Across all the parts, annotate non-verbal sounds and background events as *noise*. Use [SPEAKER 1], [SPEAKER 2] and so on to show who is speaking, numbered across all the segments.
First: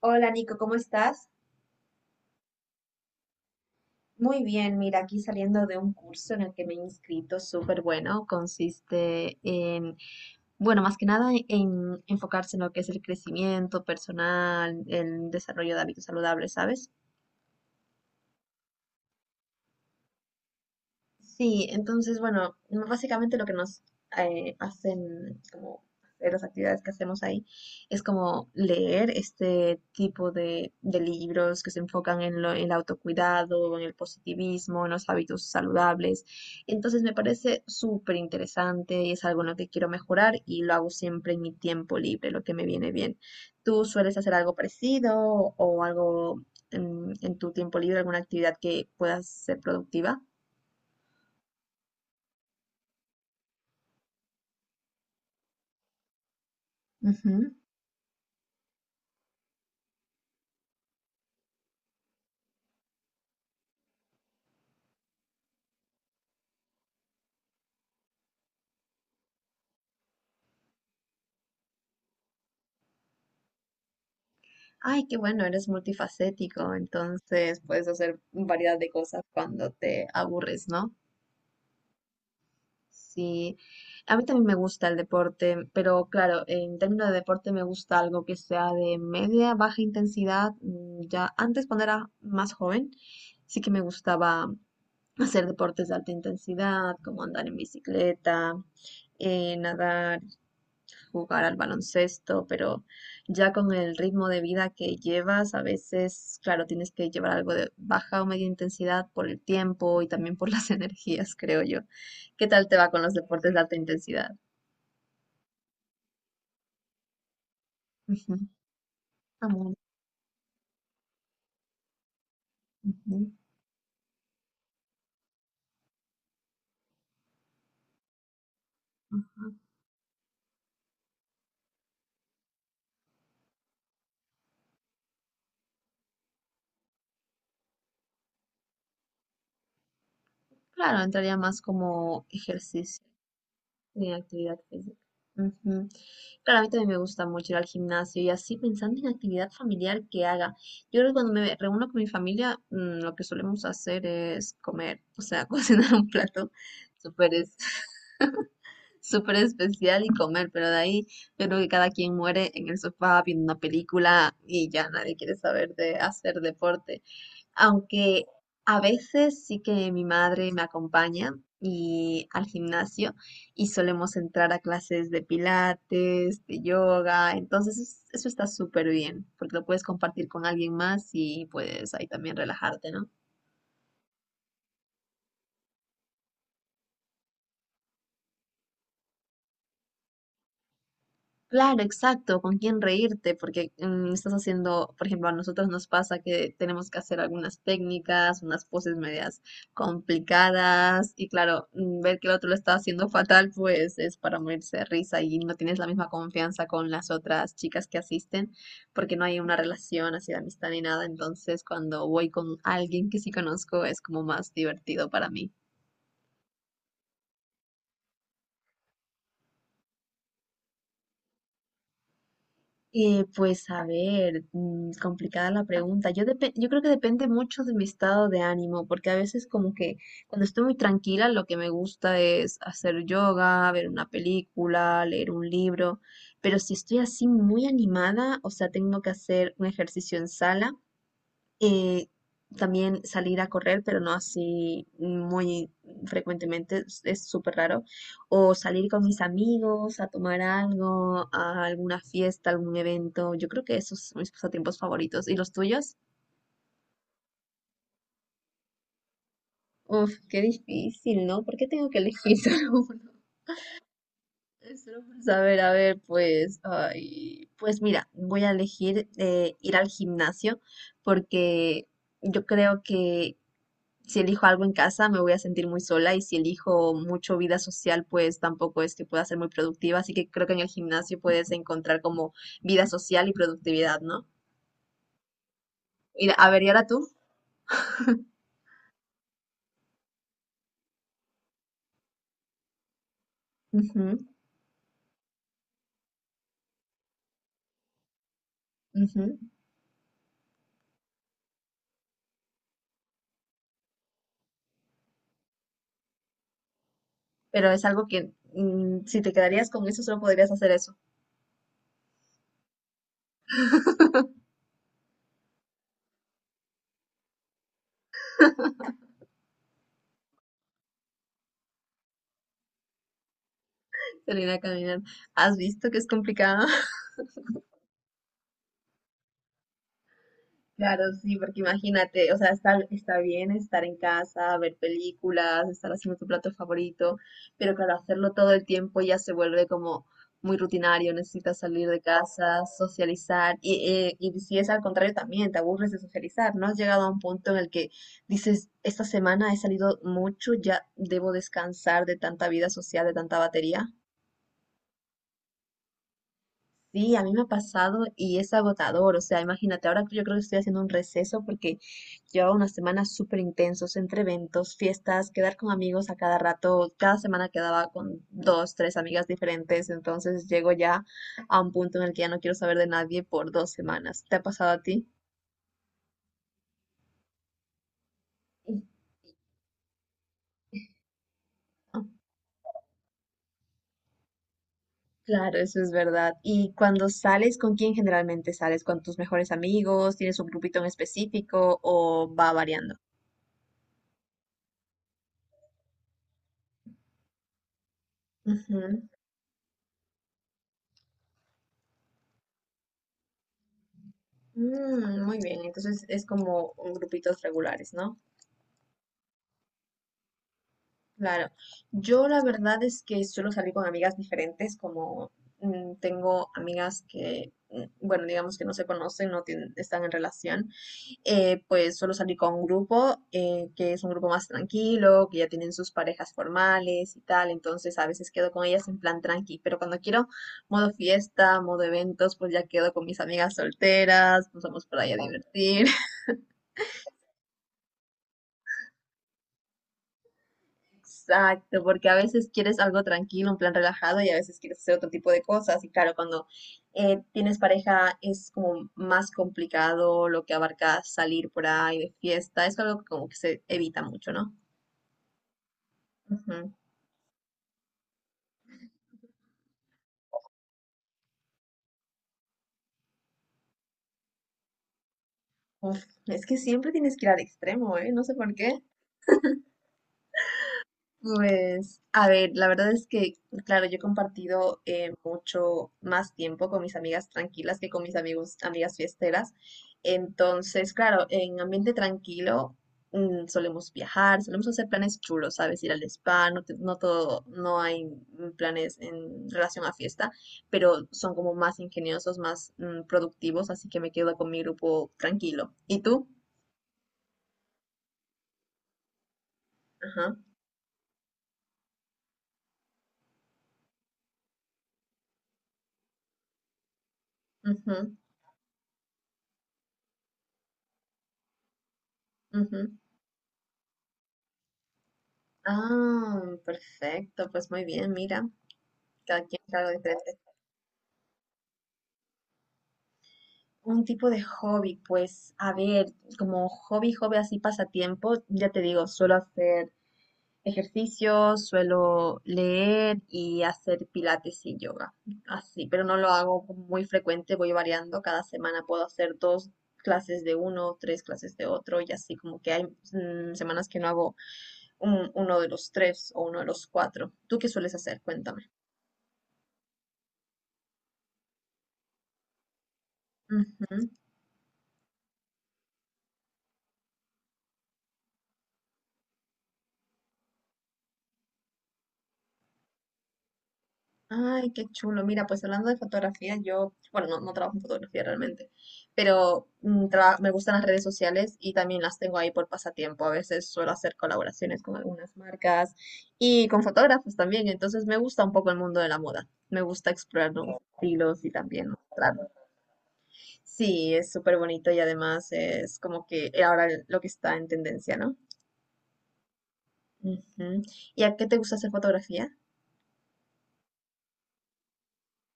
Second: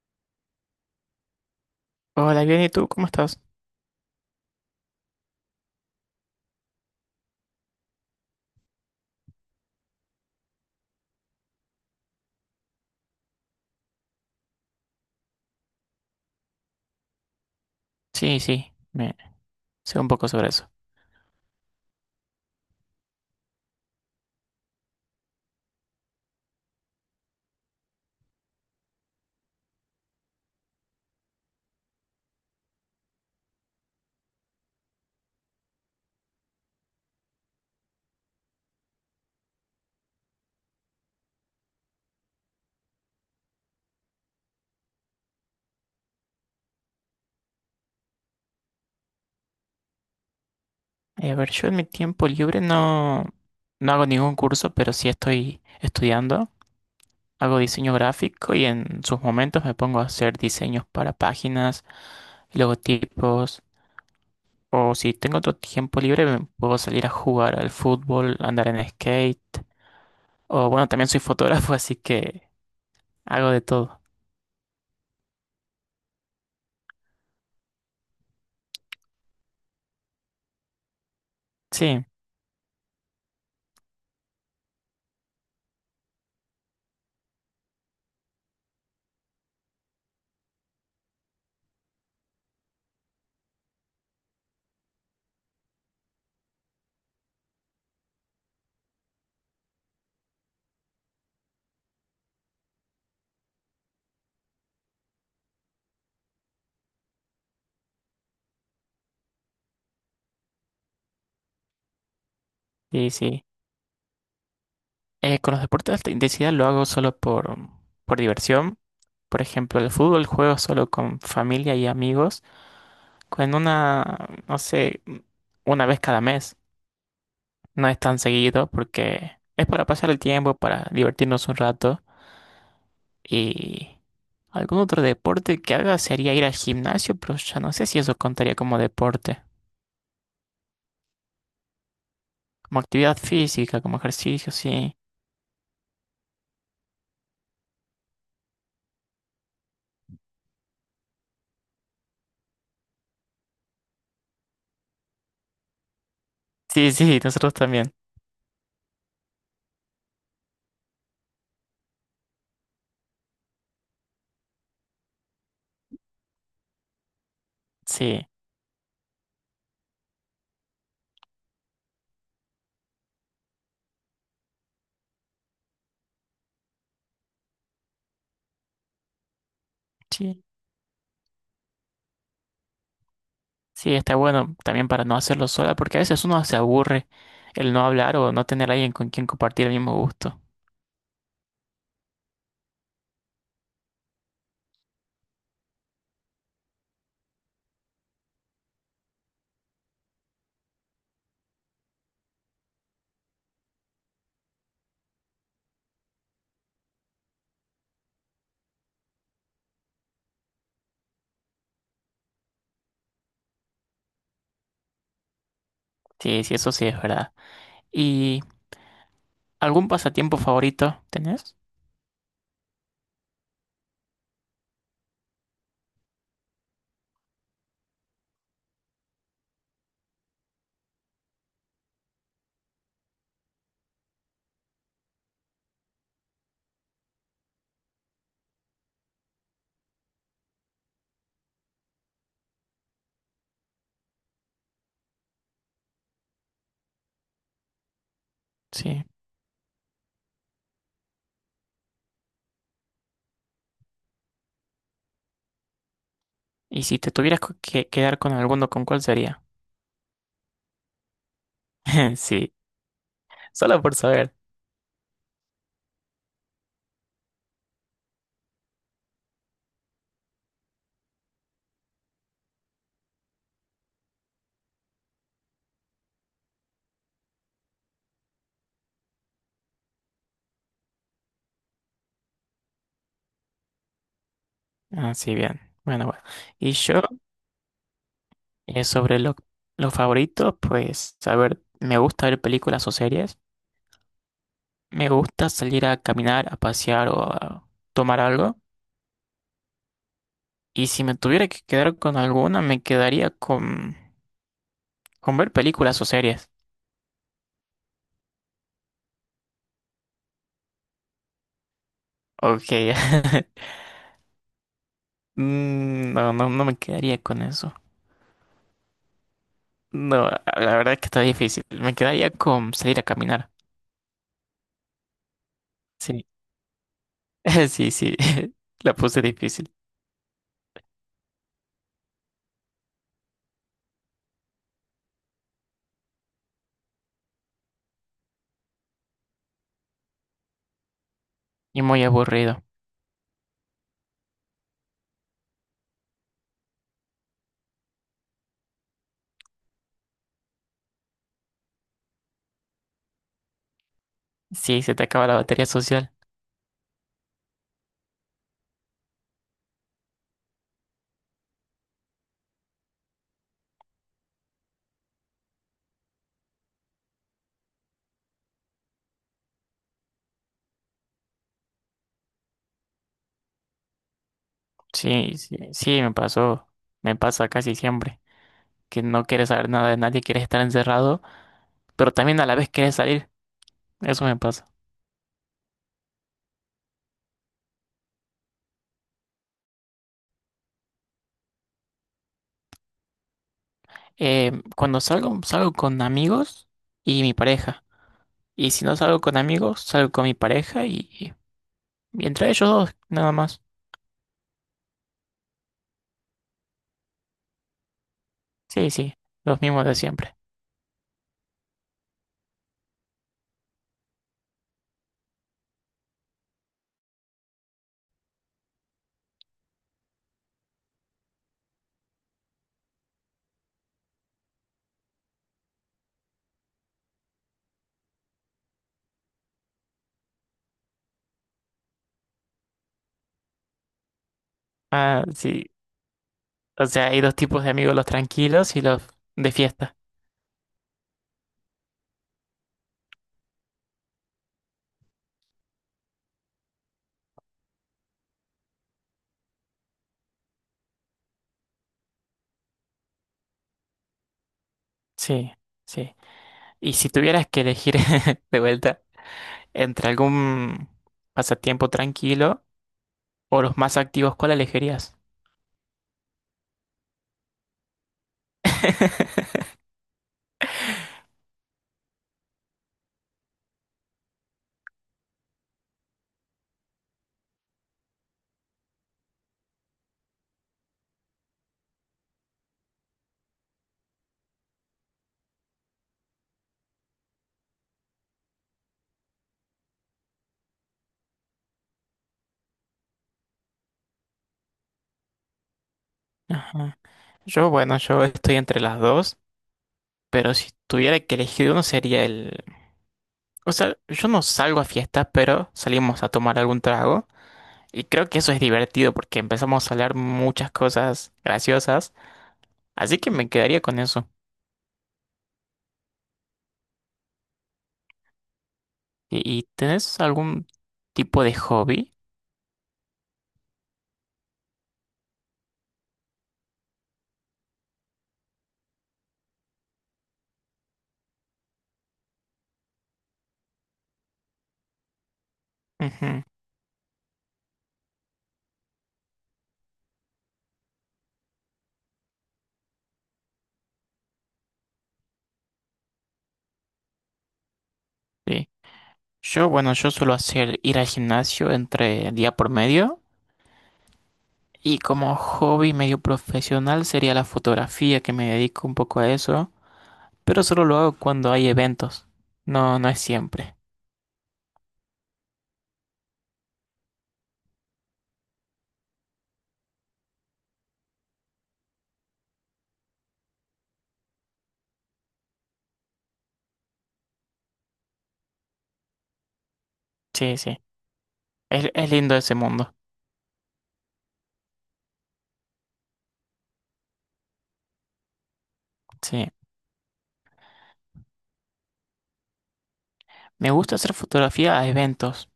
[SPEAKER 1] Hola Nico, ¿cómo estás?
[SPEAKER 2] Hola, bien, ¿y tú cómo estás?
[SPEAKER 1] Muy bien, mira, aquí saliendo de un curso en el que me he inscrito, súper bueno. Consiste en, bueno, más que nada en enfocarse en lo que es el crecimiento personal, el desarrollo de hábitos saludables, ¿sabes?
[SPEAKER 2] Sí, sí, me sé un poco sobre eso.
[SPEAKER 1] Sí, entonces, bueno, básicamente lo que nos hacen, como de las actividades que hacemos ahí, es como leer este tipo de libros que se enfocan en en el autocuidado, en el positivismo, en los hábitos saludables. Entonces me parece súper interesante y es algo en lo que quiero mejorar y lo hago siempre en mi tiempo libre, lo que me viene bien. ¿Tú sueles hacer algo parecido o algo en tu tiempo libre, alguna actividad que pueda ser productiva?
[SPEAKER 2] Yo en mi tiempo libre no, no hago ningún curso, pero sí estoy estudiando. Hago diseño gráfico y en sus momentos me pongo a hacer diseños para páginas, logotipos, o si tengo otro tiempo libre me puedo salir a jugar al fútbol, andar en skate, o bueno, también soy fotógrafo, *laughs* así que hago de todo.
[SPEAKER 1] Ay, qué bueno, eres multifacético, entonces puedes hacer variedad de cosas cuando te aburres, ¿no?
[SPEAKER 2] Sí,
[SPEAKER 1] Sí, a mí también me gusta el deporte, pero claro, en términos de deporte me gusta algo que sea de media, baja intensidad. Ya antes cuando era más joven, sí que me gustaba hacer deportes de alta intensidad, como andar en bicicleta, nadar, jugar al baloncesto, pero ya con el ritmo de vida que llevas, a veces, claro, tienes que llevar algo de baja o media intensidad por el tiempo y también por las *laughs* energías, creo yo. ¿Qué tal te va con
[SPEAKER 2] sí,
[SPEAKER 1] los
[SPEAKER 2] sí.
[SPEAKER 1] deportes de alta intensidad?
[SPEAKER 2] Con los deportes de alta intensidad lo hago solo por
[SPEAKER 1] Ujú,
[SPEAKER 2] diversión. Por
[SPEAKER 1] amor,
[SPEAKER 2] ejemplo, el fútbol juego solo con familia y amigos,
[SPEAKER 1] ujú,
[SPEAKER 2] con una, no sé, una vez cada mes. No es tan seguido porque
[SPEAKER 1] ujú.
[SPEAKER 2] es para pasar el tiempo, para divertirnos un rato. Y algún otro deporte que haga sería ir al gimnasio, pero ya no sé si eso contaría como deporte.
[SPEAKER 1] Claro, entraría más como
[SPEAKER 2] Como
[SPEAKER 1] ejercicio.
[SPEAKER 2] actividad física, como
[SPEAKER 1] De
[SPEAKER 2] ejercicio,
[SPEAKER 1] actividad
[SPEAKER 2] sí.
[SPEAKER 1] física. Ujú. Claro, a mí también me gusta mucho ir al gimnasio y así pensando en actividad familiar que haga. Yo creo que cuando me reúno con mi familia, lo que solemos hacer es comer, o sea, *laughs* cocinar un plato
[SPEAKER 2] Sí, sí, *laughs*
[SPEAKER 1] súper
[SPEAKER 2] nosotros
[SPEAKER 1] es-
[SPEAKER 2] también.
[SPEAKER 1] *laughs* súper especial y comer, pero de ahí yo creo que cada quien muere en el sofá viendo una película y ya nadie quiere saber de hacer deporte. Aunque
[SPEAKER 2] Sí,
[SPEAKER 1] a veces sí que mi madre me acompaña y al gimnasio y solemos entrar a clases de pilates, de yoga, entonces eso está súper bien porque lo puedes compartir
[SPEAKER 2] sí.
[SPEAKER 1] con alguien más y puedes ahí también relajarte, ¿no?
[SPEAKER 2] Sí, está bueno también para no hacerlo sola, porque a veces uno se aburre el no hablar o no tener a alguien con quien compartir el mismo gusto.
[SPEAKER 1] Claro, exacto, con quién reírte, porque estás haciendo, por ejemplo, a nosotros nos pasa que tenemos que hacer algunas técnicas, unas poses medias complicadas, y claro, ver que el otro lo está haciendo fatal, pues es para morirse de risa y no tienes la misma confianza con las otras chicas que asisten, porque no hay una relación así de amistad ni nada, entonces cuando voy con alguien que sí conozco es como más divertido para mí.
[SPEAKER 2] Sí, sí, eso sí es verdad. ¿Y algún pasatiempo favorito tenés?
[SPEAKER 1] Pues a ver, complicada la pregunta. Yo, yo creo que depende mucho de mi estado de ánimo, porque a veces como que cuando estoy muy tranquila lo que me gusta es hacer yoga, ver una película, leer un libro, pero si estoy así muy animada, o sea, tengo que hacer un ejercicio en sala, eh, también salir a correr, pero no así muy frecuentemente, es súper raro. O salir con
[SPEAKER 2] Sí.
[SPEAKER 1] mis amigos a tomar algo, a alguna fiesta, algún evento. Yo creo que esos son mis pasatiempos favoritos. ¿Y los tuyos?
[SPEAKER 2] Y si te tuvieras que quedar con alguno, ¿con cuál sería?
[SPEAKER 1] Uf, qué difícil, ¿no? ¿Por qué tengo que
[SPEAKER 2] *laughs*
[SPEAKER 1] elegir *laughs*
[SPEAKER 2] Sí,
[SPEAKER 1] solo uno?
[SPEAKER 2] solo por saber.
[SPEAKER 1] Es solo por saber, a ver, pues, ay, pues mira, voy a elegir ir al gimnasio porque yo creo que si elijo algo en casa, me voy a sentir muy sola y si elijo mucho vida social, pues tampoco es que pueda ser muy productiva. Así que creo que en el gimnasio puedes encontrar como vida social y productividad, ¿no?
[SPEAKER 2] Ah, sí, bien. Bueno, bueno.
[SPEAKER 1] Y, a ver, ¿y
[SPEAKER 2] Y
[SPEAKER 1] ahora
[SPEAKER 2] yo,
[SPEAKER 1] tú?
[SPEAKER 2] sobre los favoritos, pues, a ver, me gusta ver películas o series.
[SPEAKER 1] Ujú,
[SPEAKER 2] Me gusta salir a caminar, a pasear o a tomar algo.
[SPEAKER 1] ujú.
[SPEAKER 2] Y si me tuviera que quedar con alguna, me quedaría con ver películas o series.
[SPEAKER 1] Pero es algo que, si te quedarías con eso, solo podrías hacer eso,
[SPEAKER 2] Ok. *laughs* No, no, no me quedaría con eso. No, la verdad es que está difícil. Me quedaría con salir a caminar.
[SPEAKER 1] salir a caminar. ¿Has visto que es
[SPEAKER 2] Sí,
[SPEAKER 1] complicado?
[SPEAKER 2] *laughs* sí, sí. *laughs* La puse difícil
[SPEAKER 1] Claro, sí, porque imagínate, o sea, está bien estar en casa, ver películas, estar haciendo tu plato favorito, pero claro, hacerlo todo el tiempo ya se vuelve como muy rutinario, necesitas
[SPEAKER 2] y
[SPEAKER 1] salir de
[SPEAKER 2] muy
[SPEAKER 1] casa,
[SPEAKER 2] aburrido.
[SPEAKER 1] socializar, y si es al contrario también, te aburres de socializar, ¿no? Has llegado a un punto en el que dices, esta semana he salido mucho, ya debo descansar de tanta vida social, de tanta batería.
[SPEAKER 2] Sí, se te acaba la batería social.
[SPEAKER 1] Sí, a mí me ha pasado y es agotador. O sea, imagínate, ahora yo creo que estoy haciendo un receso porque llevaba unas semanas súper intensos entre eventos, fiestas, quedar con amigos a cada rato. Cada semana quedaba con dos, tres amigas diferentes. Entonces llego ya a un punto en el que ya no quiero saber de nadie por dos semanas. ¿Te ha pasado a ti?
[SPEAKER 2] Sí, sí, sí, me pasó. Me pasa casi siempre.
[SPEAKER 1] Y
[SPEAKER 2] Que no quieres saber nada de nadie, quieres estar encerrado,
[SPEAKER 1] ah,
[SPEAKER 2] pero también a la vez quieres salir. Eso me pasa.
[SPEAKER 1] claro, eso es verdad. ¿Y cuando sales, con quién generalmente sales? ¿Con tus mejores amigos? ¿Tienes un grupito en específico o va variando?
[SPEAKER 2] Cuando salgo, salgo con amigos y mi pareja. Y si no salgo con amigos, salgo con mi pareja y entre ellos dos, nada más.
[SPEAKER 1] Mm, muy bien, entonces es como un grupitos regulares, ¿no?
[SPEAKER 2] Sí, sí, los mismos de siempre.
[SPEAKER 1] Claro. Yo la verdad es que suelo salir con amigas diferentes, como tengo amigas que, bueno, digamos que no se conocen, no tienen- están en relación, pues suelo salir con un grupo, que es un grupo más tranquilo, que ya tienen sus parejas formales y tal, entonces a veces quedo con ellas en plan tranqui, pero cuando quiero modo fiesta, modo eventos, pues ya quedo con mis amigas solteras, nos vamos por ahí a
[SPEAKER 2] Ah, sí.
[SPEAKER 1] divertir.
[SPEAKER 2] O sea, hay dos tipos de amigos, los tranquilos y los de fiesta.
[SPEAKER 1] Exacto, porque a veces quieres algo tranquilo, un plan relajado y a veces quieres hacer otro tipo de cosas. Y claro, cuando tienes pareja es como más complicado lo que abarca salir por ahí de fiesta. Es algo que como que se evita mucho, ¿no?
[SPEAKER 2] Sí, sí.
[SPEAKER 1] Ujú.
[SPEAKER 2] Y si tuvieras que elegir *laughs* de vuelta entre algún pasatiempo tranquilo o los más activos, ¿cuál elegirías?
[SPEAKER 1] Uf, es que siempre tienes que ir al extremo, ¿eh? No sé por qué.
[SPEAKER 2] *laughs*
[SPEAKER 1] Pues, a ver, la verdad es que, claro, yo he compartido mucho más tiempo con mis amigas tranquilas que con mis amigas fiesteras. Entonces, claro, en ambiente tranquilo, solemos viajar, solemos hacer planes chulos, ¿sabes? Ir al spa, no, no todo, no hay, planes en relación a fiesta, pero son como más ingeniosos, más, productivos, así que me quedo con mi grupo tranquilo. ¿Y tú?
[SPEAKER 2] Yo, bueno, yo estoy entre las dos,
[SPEAKER 1] Ajá.
[SPEAKER 2] pero si tuviera que elegir uno sería el... O sea, yo no salgo a fiestas, pero salimos a tomar algún trago. Y
[SPEAKER 1] Ujú,
[SPEAKER 2] creo que eso es divertido porque empezamos a hablar muchas cosas graciosas.
[SPEAKER 1] ujú.
[SPEAKER 2] Así que me quedaría con eso.
[SPEAKER 1] Ah, perfecto, pues muy bien, mira, cada
[SPEAKER 2] ¿
[SPEAKER 1] quien
[SPEAKER 2] y
[SPEAKER 1] es algo
[SPEAKER 2] tenés
[SPEAKER 1] diferente.
[SPEAKER 2] algún tipo de hobby?
[SPEAKER 1] Un tipo de hobby, pues, a ver, como hobby, hobby así pasatiempo, ya te digo, suelo hacer ejercicio, suelo leer y hacer pilates y yoga, así, pero no lo
[SPEAKER 2] Ujú,
[SPEAKER 1] hago muy frecuente, voy variando, cada semana puedo hacer dos clases de uno, tres clases de otro y así, como que hay, semanas que no hago uno de los tres o uno de los cuatro. ¿Tú qué sueles hacer?
[SPEAKER 2] sí.
[SPEAKER 1] Cuéntame.
[SPEAKER 2] Yo, bueno, yo suelo hacer ir al gimnasio entre día por medio.
[SPEAKER 1] Ujú.
[SPEAKER 2] Y como hobby medio profesional sería la fotografía, que me dedico un poco a eso. Pero solo lo hago cuando hay eventos. No, no es siempre.
[SPEAKER 1] Ay, qué chulo. Mira, pues hablando de fotografía, yo, bueno, no, no trabajo en fotografía realmente, pero me gustan las redes sociales y también las tengo ahí por pasatiempo. A veces suelo hacer colaboraciones con algunas marcas y con fotógrafos también. Entonces me gusta un poco el mundo de la moda. Me gusta explorar
[SPEAKER 2] Sí, sí.
[SPEAKER 1] nuevos estilos y también
[SPEAKER 2] Es
[SPEAKER 1] mostrar.
[SPEAKER 2] lindo ese mundo.
[SPEAKER 1] Sí, es súper bonito y además es como que ahora lo que está en tendencia, ¿no?
[SPEAKER 2] Sí.
[SPEAKER 1] Ujú. ¿Y a qué te gusta hacer fotografía?
[SPEAKER 2] Me gusta hacer fotografía a eventos.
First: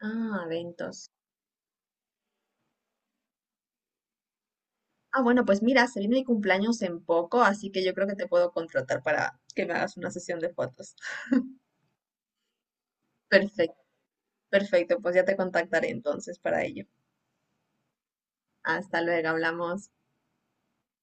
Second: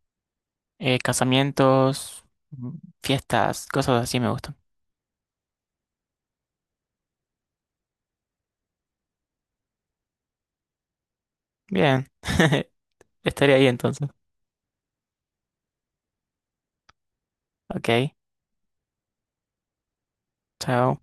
[SPEAKER 1] Ah, eventos.
[SPEAKER 2] Casamientos, mm, fiestas, cosas así me gustan.
[SPEAKER 1] Ah, bueno, pues mira, se viene mi cumpleaños en poco, así que yo creo que te puedo contratar para que me hagas una sesión de fotos.
[SPEAKER 2] Bien. *laughs* Estaría ahí
[SPEAKER 1] Perfecto,
[SPEAKER 2] entonces.
[SPEAKER 1] perfecto, pues ya te contactaré entonces para ello.
[SPEAKER 2] Ok.
[SPEAKER 1] Hasta luego, hablamos.
[SPEAKER 2] Chao.